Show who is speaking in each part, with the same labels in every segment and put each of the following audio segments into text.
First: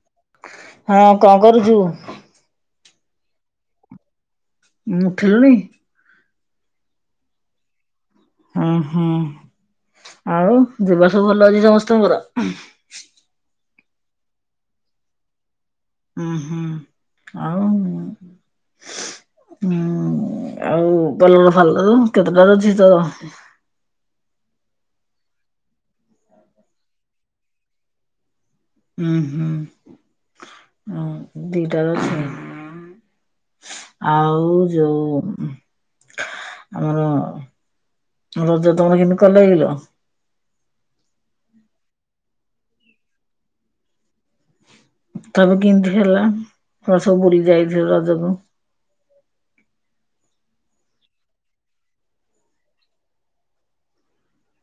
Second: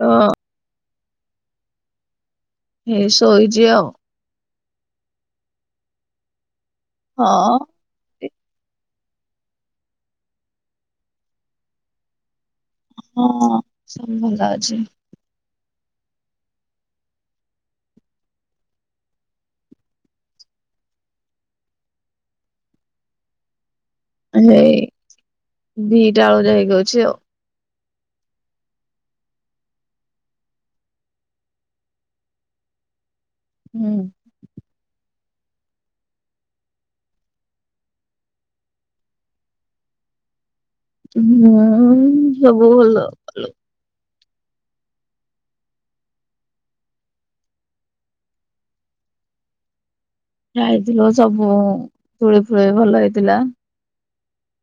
Speaker 1: ରଖ।
Speaker 2: ହଁ କଣ କରୁଛୁ?
Speaker 1: ଏଇ ଶୋଇଛି ଆଉ।
Speaker 2: ଉଁ ଉଠିଲୁଣି।
Speaker 1: ହଁ [unintelligible]
Speaker 2: ଓଁ ହୁଁ ଆଉ ଦେହ ସବୁ ଭଲ ଅଛି ସମସ୍ତଙ୍କର?
Speaker 1: ହଁ ସବୁ ଭଲ ଅଛି।
Speaker 2: ହୁଁ ହୁଁ ଆଉ? ହୁଁ ଆଉ କଲର ଭଲ କେତେଟାରେ ଅଛି [unintelligible]
Speaker 1: ହେଇ ଦି ଟା ବୋଧେ ହେଇକଉଛି ଆଉ।
Speaker 2: ହୁଁ ହୁଁ ଦିଟାର [unintelligible]
Speaker 1: ହୁଁ।
Speaker 2: ଆଉ ଯୋଉ ଆମର ରଜ ତମର କେମତି କଲ କି ଲୋ?
Speaker 1: ହୁଁ ସବୁ ଭଲ।
Speaker 2: ତାପରେ କେମତି ହେଲା ଏର ସବୁ ବୁଲି ଯାଇଥିବ ରଜକୁୁ
Speaker 1: ଯାଇଥିଲୁ ସବୁ ଦୋଳି ଫୁଳି ଭଲ ହେଇଥିଲା।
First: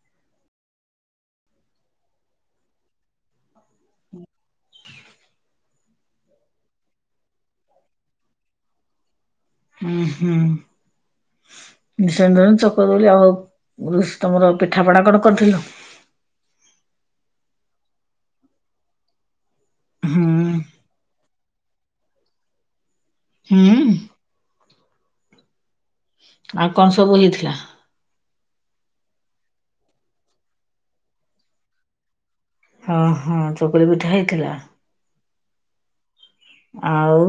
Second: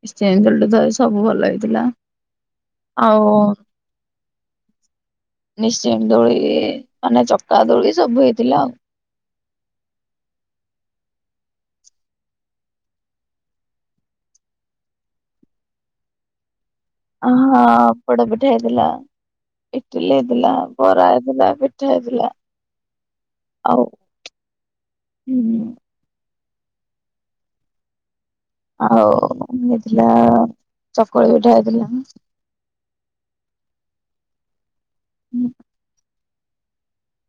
Speaker 1: [unintelligible] ଧରି ସବୁ ଭଲ ହେଇଥିଲା। ଆଉ ନିସିିନ୍ ଦୋଳି ମାନେ ଚକା ଦୋଳି ସବୁ ହେଇଥିଲା ଆଉ।
Speaker 2: ହୁଁ ହୁଁ। ନିଶ୍ଚୟନ୍ତ ଚକ ଦୋଳି ଆଉ ତମର ପିଠାପଣା କଣ କରିଥିଲ?
Speaker 1: ଅ ହଁ ପୋଡ଼ ପିଠା ହେଇଥିଲା। ଇଟଲି ହେଇଥିଲା,
Speaker 2: ହୁଁ
Speaker 1: ବରା ହେଇଥିଲା, ପିଠା ହେଇଥିଲା। ଆଉ
Speaker 2: ହୁଁ
Speaker 1: ହୁଁ
Speaker 2: ଆଉ କଣ ସବୁ ହେଇଥିଲା?
Speaker 1: ଆଉ ହେଇଥିଲା ଚକୁଳି ପିଠା ହେଇଥିଲା।
Speaker 2: ହଁ ହଁ ଚକୁଲି ପିଠା ହେଇଥିଲା?
Speaker 1: ହୁଁ
Speaker 2: ଆଉ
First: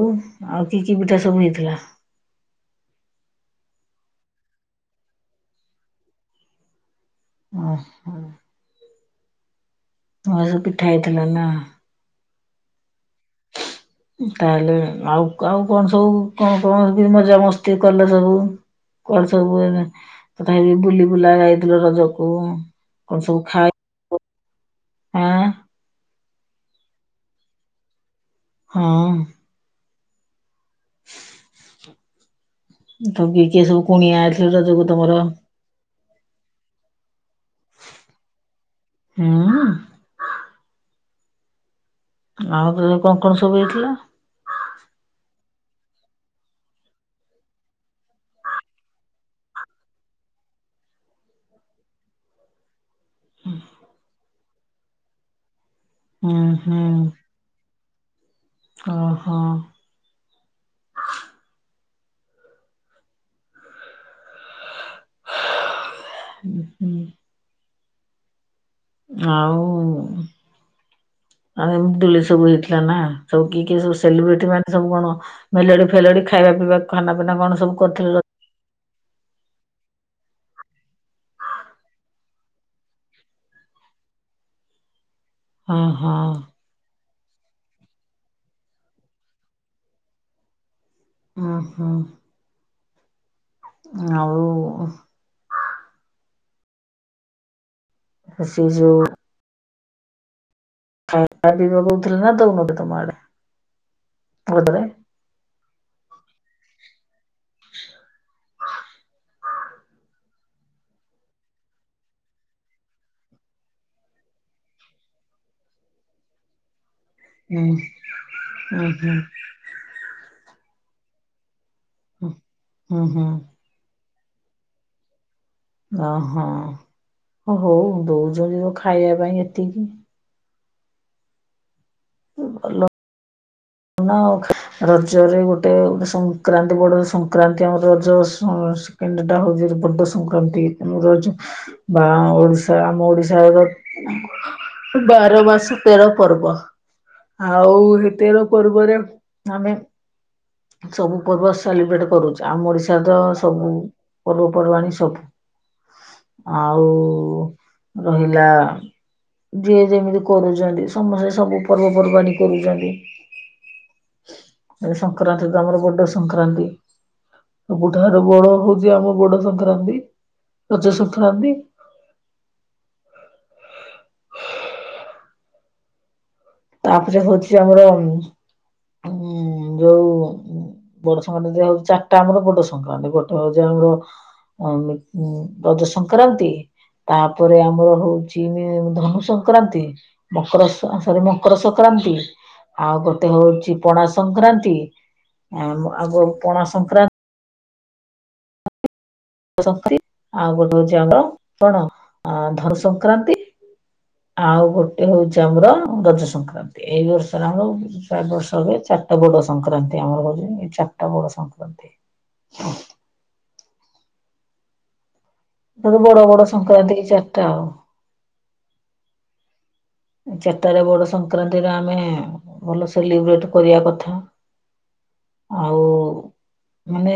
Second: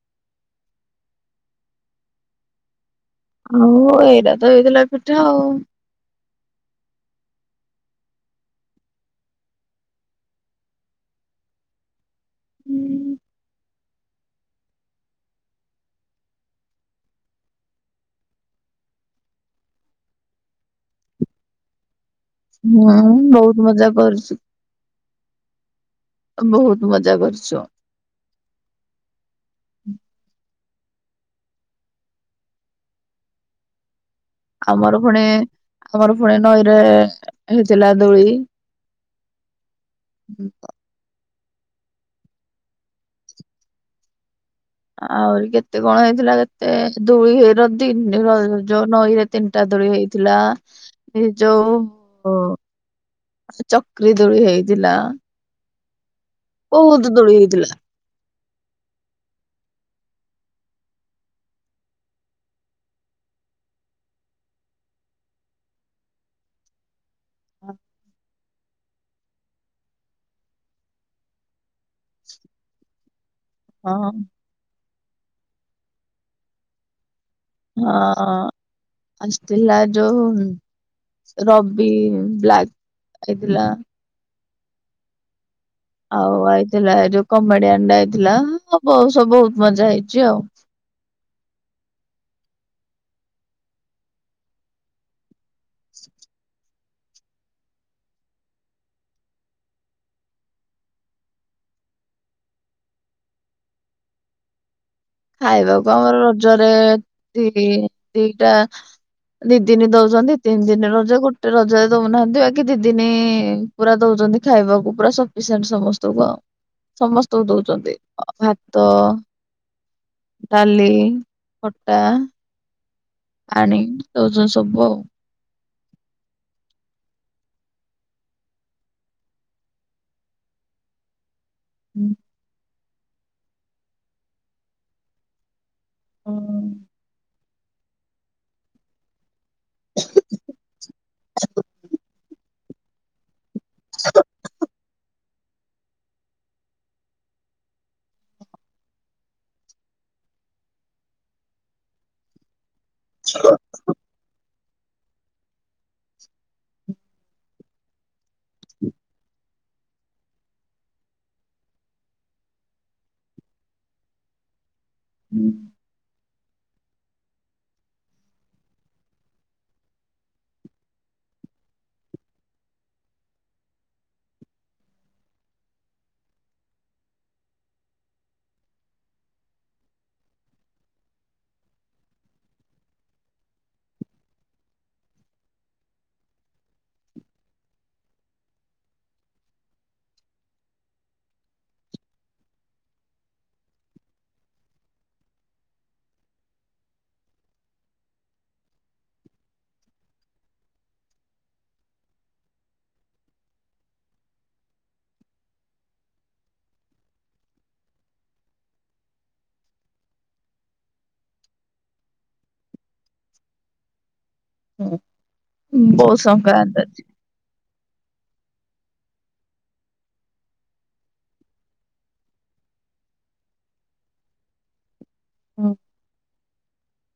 Speaker 2: ଆଉ କି କି ପିଠା ସବୁ ହେଇଥିଲା?
Speaker 1: ଆଉ ଏଇରା ତ ହେଇଥିଲା ପିଠା ଆଉ।
Speaker 2: ଓ ହ ଭଲ ପିଠା ହେଇଥିଲା ନା।
Speaker 1: ହୁଁ।
Speaker 2: ତାହେଲେ ଆଉ ଆଉ କଣ ସବୁ କଣ କଣ ମଜା ମସ୍ତି କଲ ସବୁ? କୁଆଡ ସବୁ ତଥାପି ବୁଲି ବୁଲା ଯାଇଥିଲ ରଜକୁ?
Speaker 1: ମୁଁ ଆଉ
Speaker 2: କଣ ସବୁ
Speaker 1: ବହୁତ
Speaker 2: ଖାଇ
Speaker 1: ମଜା କରିଛୁ।
Speaker 2: ଆଁ
Speaker 1: ବହୁତ ମଜା କରୁଛୁ।
Speaker 2: ହଁ। ତ କିଏ କିଏ ସବୁ କୁଣିଆ ଆଇଥିଲେ ରଜକୁ
Speaker 1: ଆମର
Speaker 2: ତମର?
Speaker 1: ପୁଣି ଆମର ପୁଣି ନଈରେ ହେଇଥିଲା ଦୋଳି।
Speaker 2: ହୁଁ।
Speaker 1: [unintelligible]
Speaker 2: ଆଉ ତାହେଲେ କଣ କଣ ସବୁ ହେଇଥିଲା?
Speaker 1: ଆହୁରି କେତେ କଣ ହେଇଥିଲା କେତେ ଦୂଳି ହେଇର ଦ ଯୋଉ ନଈରେ ତିନିଟା ଦୋଳି ହେଇଥିଲା ହେ ଯୋଉ ଅ ତିନି ଚକରି ଦୋଳି ହେଇଥିଲା।
Speaker 2: ହୁଁ ହୁଁ
Speaker 1: ବହୁତ ଦୋଳି ହେଇଥିଲା।
Speaker 2: ଅହ [unintelligible] ଆଉ ଏମିତି ଦୂଳି ସବୁ ହେଇଥିଲା ନା? ସବ କିଏ କିଏ ସବୁ
Speaker 1: ହଁ
Speaker 2: ସେଲିବ୍ରିଟି ମାନେ ସବୁ କଣ ମେଲୋଡି ଫେଲୋଡି ଖାଇବା ପିଇବା ଖାନା ପିନା କଣ? ସବୁ କରିଥିଲେ ର
Speaker 1: ହଁ ଆସିଥିଲା ଯୋଉ ରବି ବ୍ଲାକ୍ ଆଇଥିଲା।
Speaker 2: ହଁ ହଁ
Speaker 1: ଆଉ ଆଇଥିଲା ଏ ଯୋଉ କମେଡିଆନଟା ଆଇଥିଲା ବହୁ ସବୁ ବହୁତ ମଜା ହେଇଛି ଆଉ।
Speaker 2: ଅହ। ଆଉ-
Speaker 1: [inaudible]
Speaker 2: ସେ ଯଉ ଖାଇବା ପିଇବା ଦଉଥିଲେ ନା ଦଉନଥିଲେ ତମ ଆଡେ ରଜରେ?
Speaker 1: ଖାଇବାକୁ ଆମର ରଜରେ ଦି ଦିଟା ଦି ଦିନି ଦଉଛନ୍ତି ତିନି ଦିନ ରଜ ଗୋଟେ ରଜ ଦଉନାହାନ୍ତି ବାକି ଦି ଦିନି ପୁରା ଦଉଛନ୍ତି ଖାଇବାକୁ ପୁରା ସଫିସିଏଣ୍ଟ ସମସ୍ତଙ୍କୁ ଆଉ। ସମସ୍ତେ ସମସ୍ତଙ୍କୁ ତ
Speaker 2: ଉଁ
Speaker 1: ଦଉଛନ୍ତି
Speaker 2: ଉଁ
Speaker 1: ଭାତ
Speaker 2: ହୁଁ
Speaker 1: ଡାଲି, ଖଟା।
Speaker 2: ହୁଁ ହୁଁ।
Speaker 1: ଆଣିକି ଦଉଛନ୍ତି ସବୁ ଆଉ।
Speaker 2: ଓହୋ ହଉ ଦଉଛନ୍ତି ତୋ ଖାଇବା ପାଇଁ ଏତିକି।
Speaker 1: ହୁଁ।
Speaker 2: ହ ଭଲ। ନା ଆଉ ରଜରେ ଗୋଟେ ଗୋଟେ ସଂକ୍ରାନ୍ତି ପଡେ ସଂକ ସଂକ୍ରାନ୍ତି ଆମ ରଜ ସଂ ଡଟା ହଉଛି ବଡ ସଂକ୍ରାନ୍ତି ଆମ ରଜ ବା ଓଡିଶା ଆମ ଓଡିଶାରା ବାର ମାସ ତେର ପର୍ବ ଆଉ ଏ ତେର ପର୍ବରେ ଆମେ ସବୁ ପର୍ବ ସାଲିବ୍ରେଟ କରୁଛୁ। ଆମ ଓଡ଼ିଶାରେ ତ ସବୁ ପର୍ବପର୍ବାଣିୀ ସବୁ। ଆଉ ରହିଲା ଯିଏ ଯେମିତି କରୁଛନ୍ତି ସମସ୍ତେ ସବୁ ପର୍ବପର୍ବାଣିୀ କରୁଛନ୍ତି। ଏ ସଂକ୍ରାନ୍ତି ତ ଆମର ବଡ ସଂକ୍ରାନ୍ତି। ସବୁଠାର ବଡ ହଉଛି ଆମ ବଡ ସଂକ୍ରାନ୍ତି ରଜ ସଂକ୍ରାନ୍ତି। ତାପରେ ହଉଛି ଆମର ଉଁ ଯୋଉ ଉଁ ବଡ ସଂକ୍ରାନ୍ତି ଯ ହଉ ଚାରିଟା ଆମର ବଡ ସଂକ୍ରାନ୍ତି ଗୋଟେ ହଉଛି ଆମର ରଜ ସଂକ୍ରାନ୍ତି ତାପରେ ଆମର ହଉଛି ଧନୁ ସଂକ୍ରାନ୍ତି ମକର ସ ମକର ସଂକ୍ରାନ୍ତି ଆଉ ଗୋଟେ ହଉଚି ପଣା ସଂକ୍ରାନ୍ତି ଆ ଆଗ ପଣ ସଂକ୍ରାନ୍ତି ା ଆଉ ଗୋଟେ ହଉଛି ଆମର କଣ ଅ ଧନୁ ସଂକ୍ରାନ୍ତି ଆଉ ଗୋଟେ ହଉଛି ଆମର ରଜ ସଂକ୍ରାନ୍ତି ଏଇ ବର୍ଷରେ ଆମର ଚାର ବର୍ଷ ହୁଏ ଚାରିଟା ବଡ ସଂକ୍ରାନ୍ତି ଆମର କଉଛି ଏ ଚାରିଟା ବଡ ସଂକ୍ରାନ୍ତି।
Speaker 1: ହୁଁ। [unintelligible]
Speaker 2: ତେ ବଡ ବଡ ସଂକ୍ରାନ୍ତି କି ଚାରିଟା ଆଉ। ଚାରିଟାରେ ବଡ ସଂକ୍ରାନ୍ତିରେ ଆମେ ଭଲ ସେଲିବ୍ରେଟ କରିବା କଥା
Speaker 1: ହଁ
Speaker 2: ଆଉ ମାନେ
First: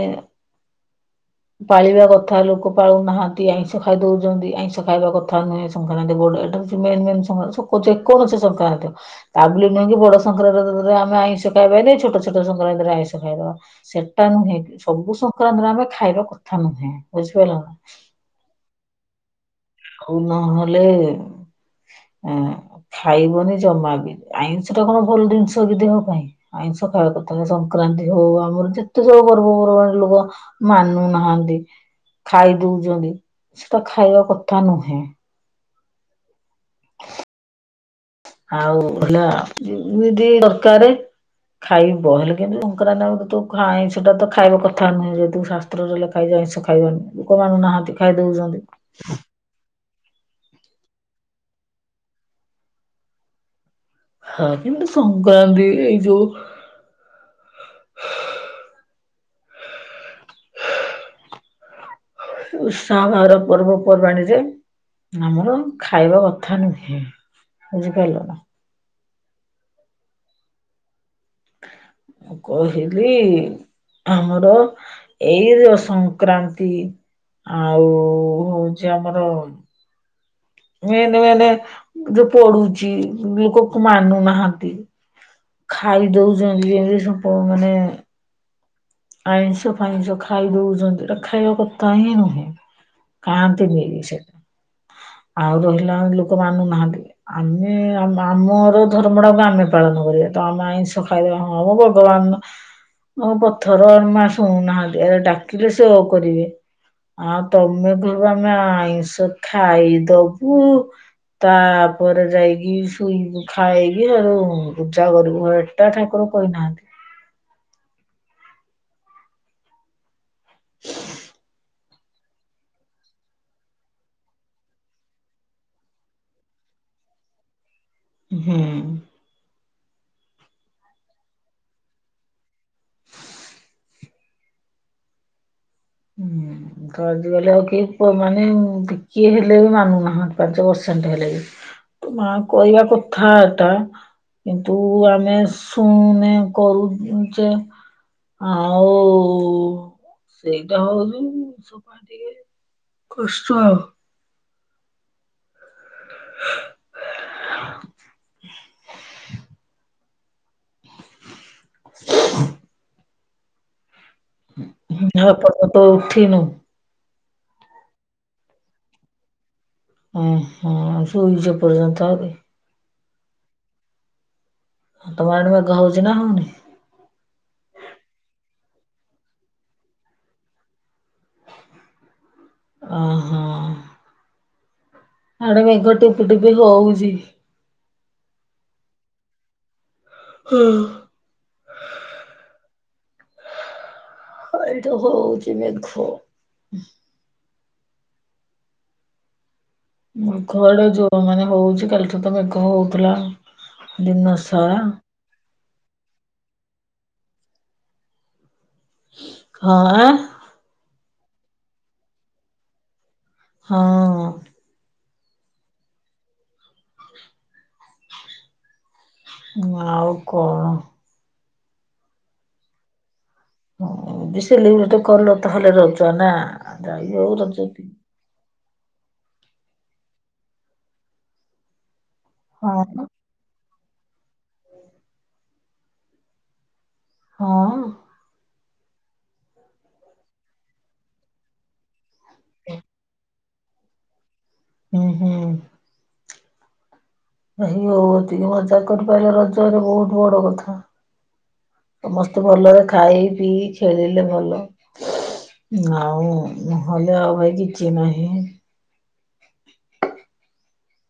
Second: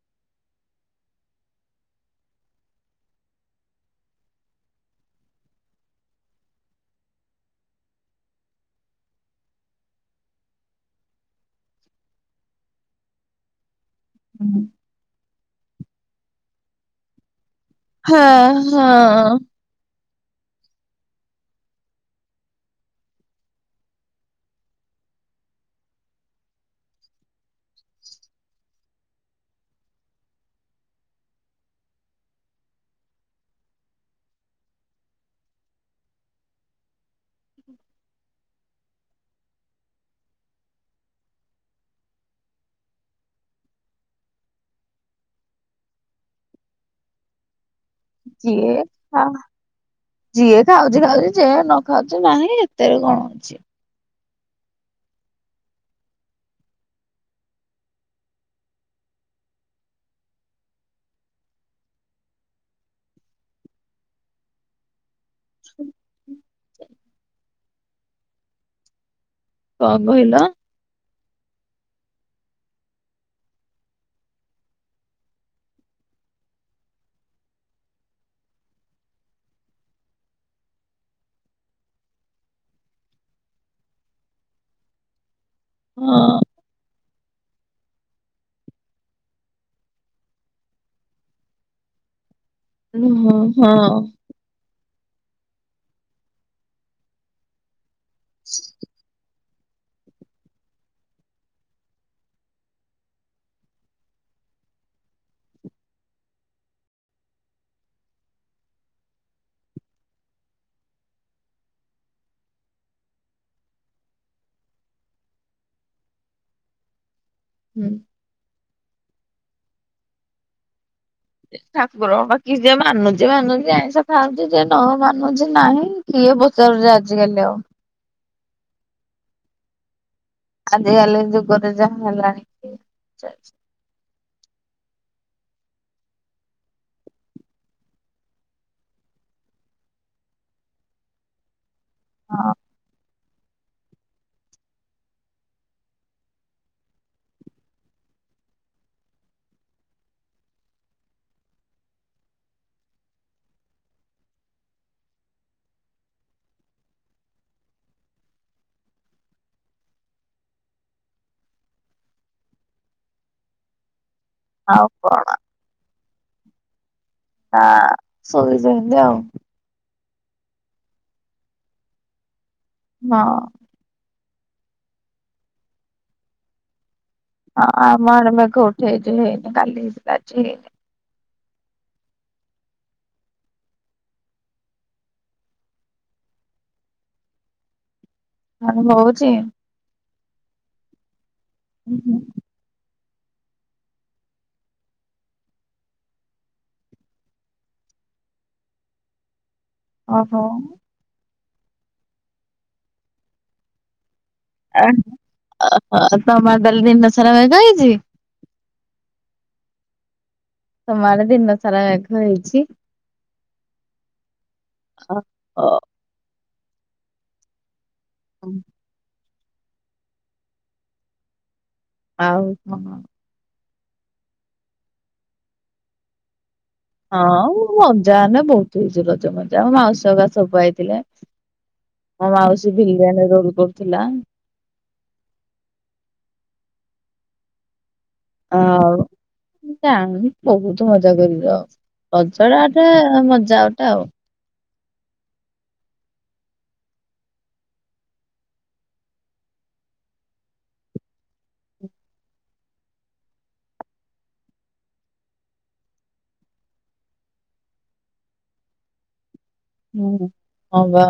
Speaker 2: ପାଳିବା କଥା ଲୋକ ପାଳୁନାହାଁନ୍ତି ଆଇଁଷ ଖାଇ ଦଉଛନ୍ତି ଆଇଁଷ ଖାଇବା କଥା ନୁହେଁ ଯେ କୌଣସି ସଂକ୍ରାନ୍ତି ହବେ ତା ନୁହଁକି ବଡ ସଂକ୍ରାନ୍ତିରେ ଆମେ ଆଇଁଷ ଖାଇବାି ଛୋଟ ଛଟ ସଂକ୍ରାନ୍ତିରେ ଆଇଁଷ ଖାଇଦବା। ସେଟା ନୁହେଁ ସବୁ ସଂକ୍ରାନ୍ତିରେ ଆମେ ଖାଇବା କଥା ନୁହେଁ ବୁଝିପାରିଲ ନା
Speaker 1: ହଁ ହଁ।
Speaker 2: ଆଉ ନହେଲେ ଆ ଖାଇବନି ଜମା ବିି ଆଇଁଷଟା କଣ ଭଲ ଜିନିଷ କି ଦେହ ପାଇଁ ଆଇଁ ସକାଳ କରିଥା ସଂକ୍ରାନ୍ତି ହଉ ଆମର ଯେତେ ସବୁ ପର୍ବପର୍ବାଣି ଲୋକ ମାନୁନାହାନ୍ତି ଖାଇ ଦଉଛନ୍ତି ସେଟା ଖାଇବା କଥା ନୁହେଁ।
Speaker 1: [unintelligible]
Speaker 2: ଆଉ ହେଲା ଦିଦି ଦରକାର ଖାଇବ ହେଲେ କିନ୍ତୁ ଶଙ୍କରାାନ ଖାଇ ସେଟା ତ ଖାଇବା କଥା ନୁହେଁ ଯେତୁ ଶା ପତ୍ରରେ ଲ ଖାଇ ଜଇିଷ ଖାଇବନି ଲୋକ ମାନଙ୍କୁ ନାହାନ୍ତି
Speaker 1: ଯିଏ ହଁ ଯିଏ ଖାଉଛି ଖାଉଛି ଯିଏ ନ ଖାଉଛି ନାହିଁ ଏତେରେ କଣ ଅଛି।
Speaker 2: ହଁ କିନ୍ତୁ ସଂକ୍ରାନ୍ତି ଏଇ ଯୋଉ ଉତ୍ସାହ ବାର ପର୍ବପର୍ବାଣିୀରେ ଆମର ଖାଇବା କଥା ନୁହେଁ ବୁଝିପାରିଲ ନା।
Speaker 1: କ କହିଲ।
Speaker 2: କହିଲି ଆମର ଏଇ ଯୋଉ ସଂକ୍ରାନ୍ତି ଆଉ ହଉଚି ଆମର ମେନ୍-ମେନ୍ ଯୋଉ ପଡୁଚି ଲୋକକୁ ମାନୁନାହାଁନ୍ତି ଖାଇ
Speaker 1: ହଁ
Speaker 2: ଦଉଛନ୍ତି ଏବେ ସବୁ ମାନେ ଆଇଁଷ ପାଇଁଷ ଖାଇ ଦଉଚନ୍ତି ଏଟା ଖାଇବା କଥା ହିଁ ନୁହେଁ।
Speaker 1: ହଁ ହଁ
Speaker 2: ଖାଆନ୍ତିନି ବି ସେ ଆଉ ରହିଲା ଲୋକ ମାନୁନାହାନ୍ତି ଆମେ ଆମର ଧର୍ମଟାକୁ ଆମେ ପାଳନ କରିବା ତ ଆମେ ଆଇଁଷ ଖାଇଦେବା ହଁ ଭଗବାନ୍ [unintelligible] ଥର [unintelligible] ଶୁଣୁନାହାନ୍ତି ଡାକିଲେ ସେ ଉ କରିବେ ଆଉ ତମେ କହିବ ଆମେ ଆଇଁଷ ଖାଇଦବୁ ତାପରେ ଯାଇକି ଶୋଇ ଖାଇକି ଆର ପୂଜା କରିବୁ। [unintelligible] ଠାକୁର କହିନାହାନ୍ତି।
Speaker 1: ହୁଁ। ଠାକୁରଙ୍କ ବାକି ଯିଏ ମାନୁଚି-ମାନୁଚି ଆଇଁଷ ଖାାଉଚି ଯିଏ ନ ମାନୁଚି ନାହିଁ। କିଏ ପଚାରୁଚି ଆଜିକାଲି ଆଉ।
Speaker 2: ହୁଁ।
Speaker 1: ଆଜିକାଲି ଯୁଗରେ ଯାହା ହେଲାଣି
Speaker 2: ହୁଁ। ତ ଆଜିକାଲି ଆଉ କିଏ ପୁଅ ମାନେ ଟିକିଏ ହେଲେ ବି ମାନୁନାହାନ୍ତି ପାଞ୍ଚ ପରସେଣ୍ଟ ହେଲେ ବି। ତ ମା
Speaker 1: ହଁ
Speaker 2: କହିବାକୁ [unintelligible] କିନ୍ତୁ ଆମେ ଶୁଣୁନେ କରୁଚେ। ଆଉ ସେଇ [unintelligible] କଷ୍ଟ ଆଉ। ହଁ। [inaudible]
Speaker 1: ଆଉ କଣ
Speaker 2: ଏପର୍ଯ୍ୟନ୍ତ ଉଠିନୁ।
Speaker 1: [unintelligible] ଶୋଇଚନ୍ତି ଆଉ।
Speaker 2: ହୁଁ-ହୁଁ ଶୋଇଛି ଏପର୍ଯ୍ୟନ୍ତ ଆରି।
Speaker 1: ହଁ।
Speaker 2: ତମ ଆଡ଼େ ମେଘ ହଉଚି ନା ହଉନି?
Speaker 1: ହଁ ଆମଆଡ଼େ ମେଘ ଉଠେଇଚି ହେଇନି କାଲିି ହେଇଥିଲା ଆଜି ହେଇନି।
Speaker 2: ହଁ-ହଁ। ଆଡେ ମେଘ ଟିପଟିପି ହଉଛି।
Speaker 1: [unintelligible] ହଉଚି।
Speaker 2: ହଁ।
Speaker 1: ହୁଁ-ହୁଁ।
Speaker 2: [unintelligible] ହଉଚି ମେଘ।
Speaker 1: ଓହୋ
Speaker 2: ମେଘ ଆଡ଼େ ଯୋଉ ମାନେ ହଉଚି କାଲି ତ ମେଘ ହଉଥିଲା ଦିନ ସା
Speaker 1: [unintelligible] ତମ ଆଡ଼େ ତାହାଲେ ଦିନ ସାରା ମେଘ ହେଇଛି।
Speaker 2: ହଁ ଆଁ।
Speaker 1: ତମ ଆଡ଼େ ଦିନ ସାରା ମେଘ ହେଇଚି।
Speaker 2: ହଁ।
Speaker 1: ହ ଅ। [unintelligible]
Speaker 2: ଆଉ କଣ?
Speaker 1: ଆଉ କଣ?
Speaker 2: ହୁଁ ବେସେ ଲିଉହତ କଲ ତାହେଲେ ରହୁଚ, ନାଁ?
Speaker 1: ହଁ ମଜା ଆନେ ବହୁତୁ ହେଇଚି ରଜ ମଜା ମୋ ମାଉସୀ ହଗା ସବୁ ଆଇଥିଲେ। ମୋ ମାଉସୀ
Speaker 2: ହଁ ବା
Speaker 1: ଭିଲିଆନ୍ ରୋଲ କରୁଥୁଲା।
Speaker 2: ହଁ?
Speaker 1: ଆଉ ମୁଁ ଜାଣୁନି ବହୁତ ମଜା କରିର। ରଜଟା ଏଠେ ମଜା ଓଟେ ଆଉ।
Speaker 2: ହୁଁ ହୁଁ। ରହି ଅଉ ଏତିିକି ମଜା କରିପାଇଲା ରଜରେ ବହୁତ ବଡ଼ କଥା। ମସ୍ତେ ଭଲରେ ଖାଇ ପିଇ ଖେଳିଲେ ଭଲ। ଉଁ ଆଉ ନହଲେ ଆଉ ଭାଇ କିଛି ନାହିଁ।
Speaker 1: ହୁଁ ହଁ ବା।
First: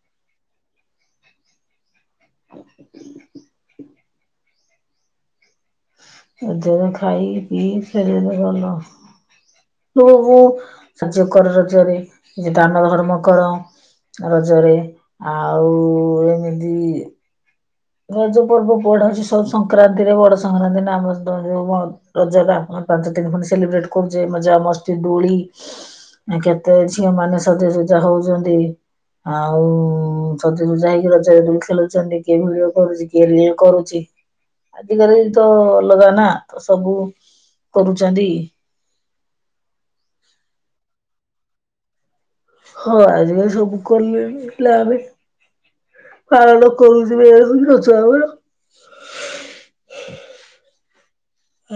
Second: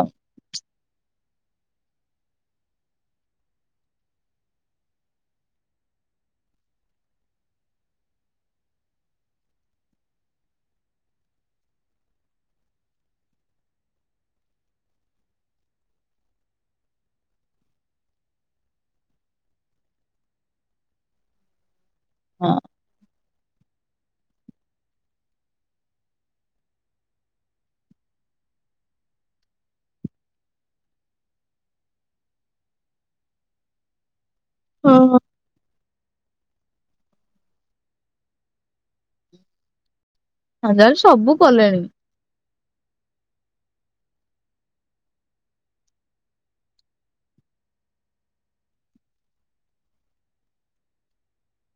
Speaker 2: ଏ ଯୋଉ ଖାଇ ପିଇ ଖେଳିଲେ ଭଲ। ଓହୋ ସାଯ୍ୟ କର ରଜରେ ଯେ ଦାନ ଧର୍ମ କର। ରଜରେ ଆଉ ଏମିତି ରଜ ପର୍ବ ପଢ଼ାଉଛି ସବୁ ସଂକ୍ରାନ୍ତିରେ ବଡ଼ ସଂକ୍ରାନ୍ତି ନାଁ ଆମର ତ ଯୋଉ ବ
Speaker 1: ହଁ।
Speaker 2: ରଜଟା ଆପଣ ପାଞ୍ଚ ଦିନି ଖଣ୍ଡ ସେଲିବ୍ରେଟ କରୁଚେ ମଜା ମସ୍ତି ଦୋଳି। ଆ କେତେ ଝିଅମାନେ ସଜେସଜା ହଉଚନ୍ତି। ଆଉ ସଜକୁ ଯାଇକି ରଜରେ ଦୋଳି ଖେଳୁଛନ୍ତି କେଉଭଳି ବା କରୁଚି କିଏ ଲିଏ କରୁଚି ଆଜିକାଲି
Speaker 1: ହଁ।
Speaker 2: ତ ଅଲଗା ନାଁ ତ ସବୁ କରୁଚନ୍ତି।
Speaker 1: ଅଜରେ ସବୁ କଲେଣି।
Speaker 2: ହଁ ଆଜିକାଲି ସବୁ କଲେଣି ହେଲେ ଆମେ ପାଳନ କରୁଚେ ଯା ହୋଉ ରଜ ଆମର।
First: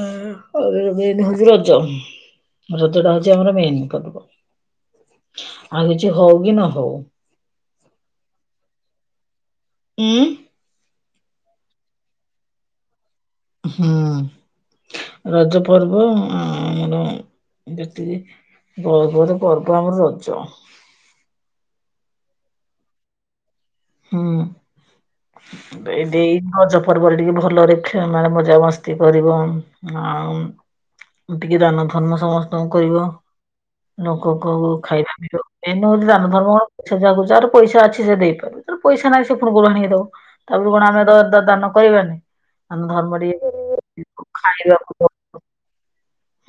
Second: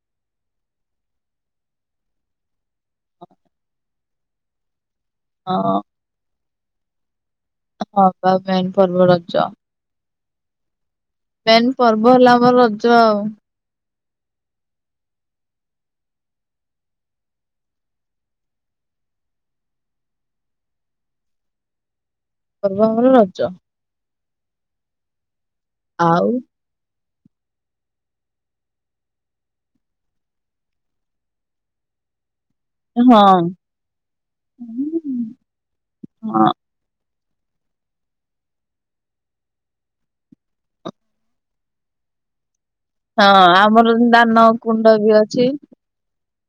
Speaker 2: ଆଁ ଆମର ମେନ୍ ହଉଚି ରଜ ରଜଟା ହଉଚି ଆମର ମେନ୍ ପର୍ବ।
Speaker 1: ହଁ
Speaker 2: ଆଉ କିଛି ହଉ କି ନ ହଉ।
Speaker 1: ହଁ ପା ମେନ୍ ପର୍ବ ରଜ।
Speaker 2: ଉଁ?
Speaker 1: ମେନ୍ ପର୍ବ ହେଲା ଆମର ରଜ ଆଉ।
Speaker 2: ହୁଁ ରଜ ପର୍ବ ଆମର ଯେତିକି ବ ବଡ଼ ପର୍ବ ଆମର ରଜ।
Speaker 1: ପର୍ବ ଆମର ରଜ।
Speaker 2: ହୁଁ ବେ
Speaker 1: ଆଉ
Speaker 2: ଦେଇ ରଜ ପର୍ବରେ ଟିକେ ଭଲରେ ଖେ ମାନେ ମଜା ମସ୍ତି କରିବ ଆଉ ଟିକେ ଦାନ ଧର୍ମ ସମ ତଂ କରିବ
Speaker 1: ହଁ।
Speaker 2: ଲୋକ କ ଖାଇବା ପିଇବା ମେନ୍ ହଉଚି ଦାନ
Speaker 1: ହଁ
Speaker 2: ଧର୍ମ। ସେଯାକୁ ଯାର ପଇସା ଅଛି ସେ ଦେଇପାରୁ। ତୋର ପଇସା ନାଇଁ ସେ ପୁଣି କୋଉ ଆଣିକି ଦବ? ତାକୁ କଣ ଆମେ ଦ ଦାନ କରିବାନେଇ?
Speaker 1: ହଁ ଆମର ଦାନ କୁଣ୍ଡ ବି ଅଛି।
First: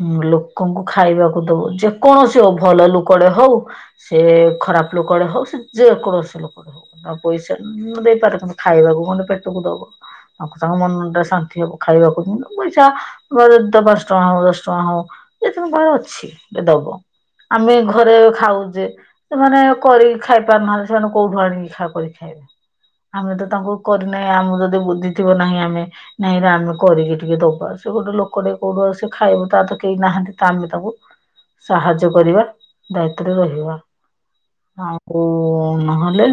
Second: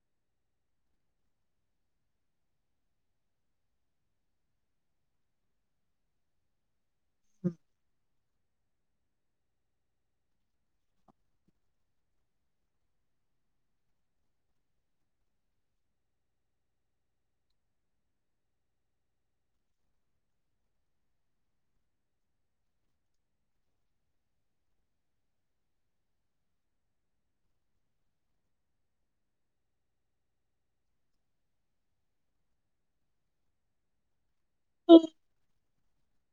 Speaker 2: ହୁଁ ଲୋକଙ୍କୁ ଖାଇବାକୁ ଦବ ଯେକୌଣସି ଅ ଭଲ ଲୋକଟେ ହଉ ସେ ଖରାପ ଲୋକଟେ ହଉ ସେ ଯେକୌଣସି ଲୋକ। ହଉ ନ ପଇସା ମୁଁ ଦେଇପାରେ ତମେ ଖାଇବାକୁ ଗଣ୍ଡେ ପେଟକୁ ଦବ। ଅକୁ ତାଙ୍କ ମନୁଡେ ଶାନ୍ତି ହବ ଖାଇବାକୁ [inaudible] ପଇସା ବ ଯେ ଦେ ପାଁଶ ଟଙ୍କା ହଉ ଦଶ୍ ଚଁ ହ ଏଇଥୁଁ କଣ ଅଛି ଦେ ଦବ ଆମେ ଘରେ ଖାଉଚେ। ସେମାନେ କରିିକି ଖାଇପାରୁନାହାନ୍ତି ସେମାନେ କୋଉଠୁ ଆଣିକି ଖା କରି ଖାଇବେ? ଆମେ ତ ତାଙ୍କୁ କରିନାହିଁ ଆମକୁ ଯଦି ବୁଝିଥିବ ନାହିଁ ଆମେ ନାଇଁ ରେ ଆମେ କରିକି ଟିକେ ଦବା ସେ ଗୋଟେ ଲୋକ ଟିକେ କଉଠୁ ଆଉ ସେ ଖାଇବ ତାର ତ କେହି ନାହାନ୍ତି ତା ଆମେ ତାକୁ ସାହାଯ୍ୟ କରିବା ଦାୟିତ୍ଵରେ ରହିବା ଆଉ ନହେଲେ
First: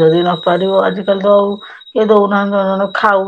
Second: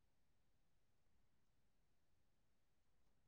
Speaker 2: ଯଦି ନପାରିବ ଆଜିକାଲି ତ ଆଉ କିଏ ଦଉନାହାନ୍ତି ଜଣେ ଜଣ ଖାଉ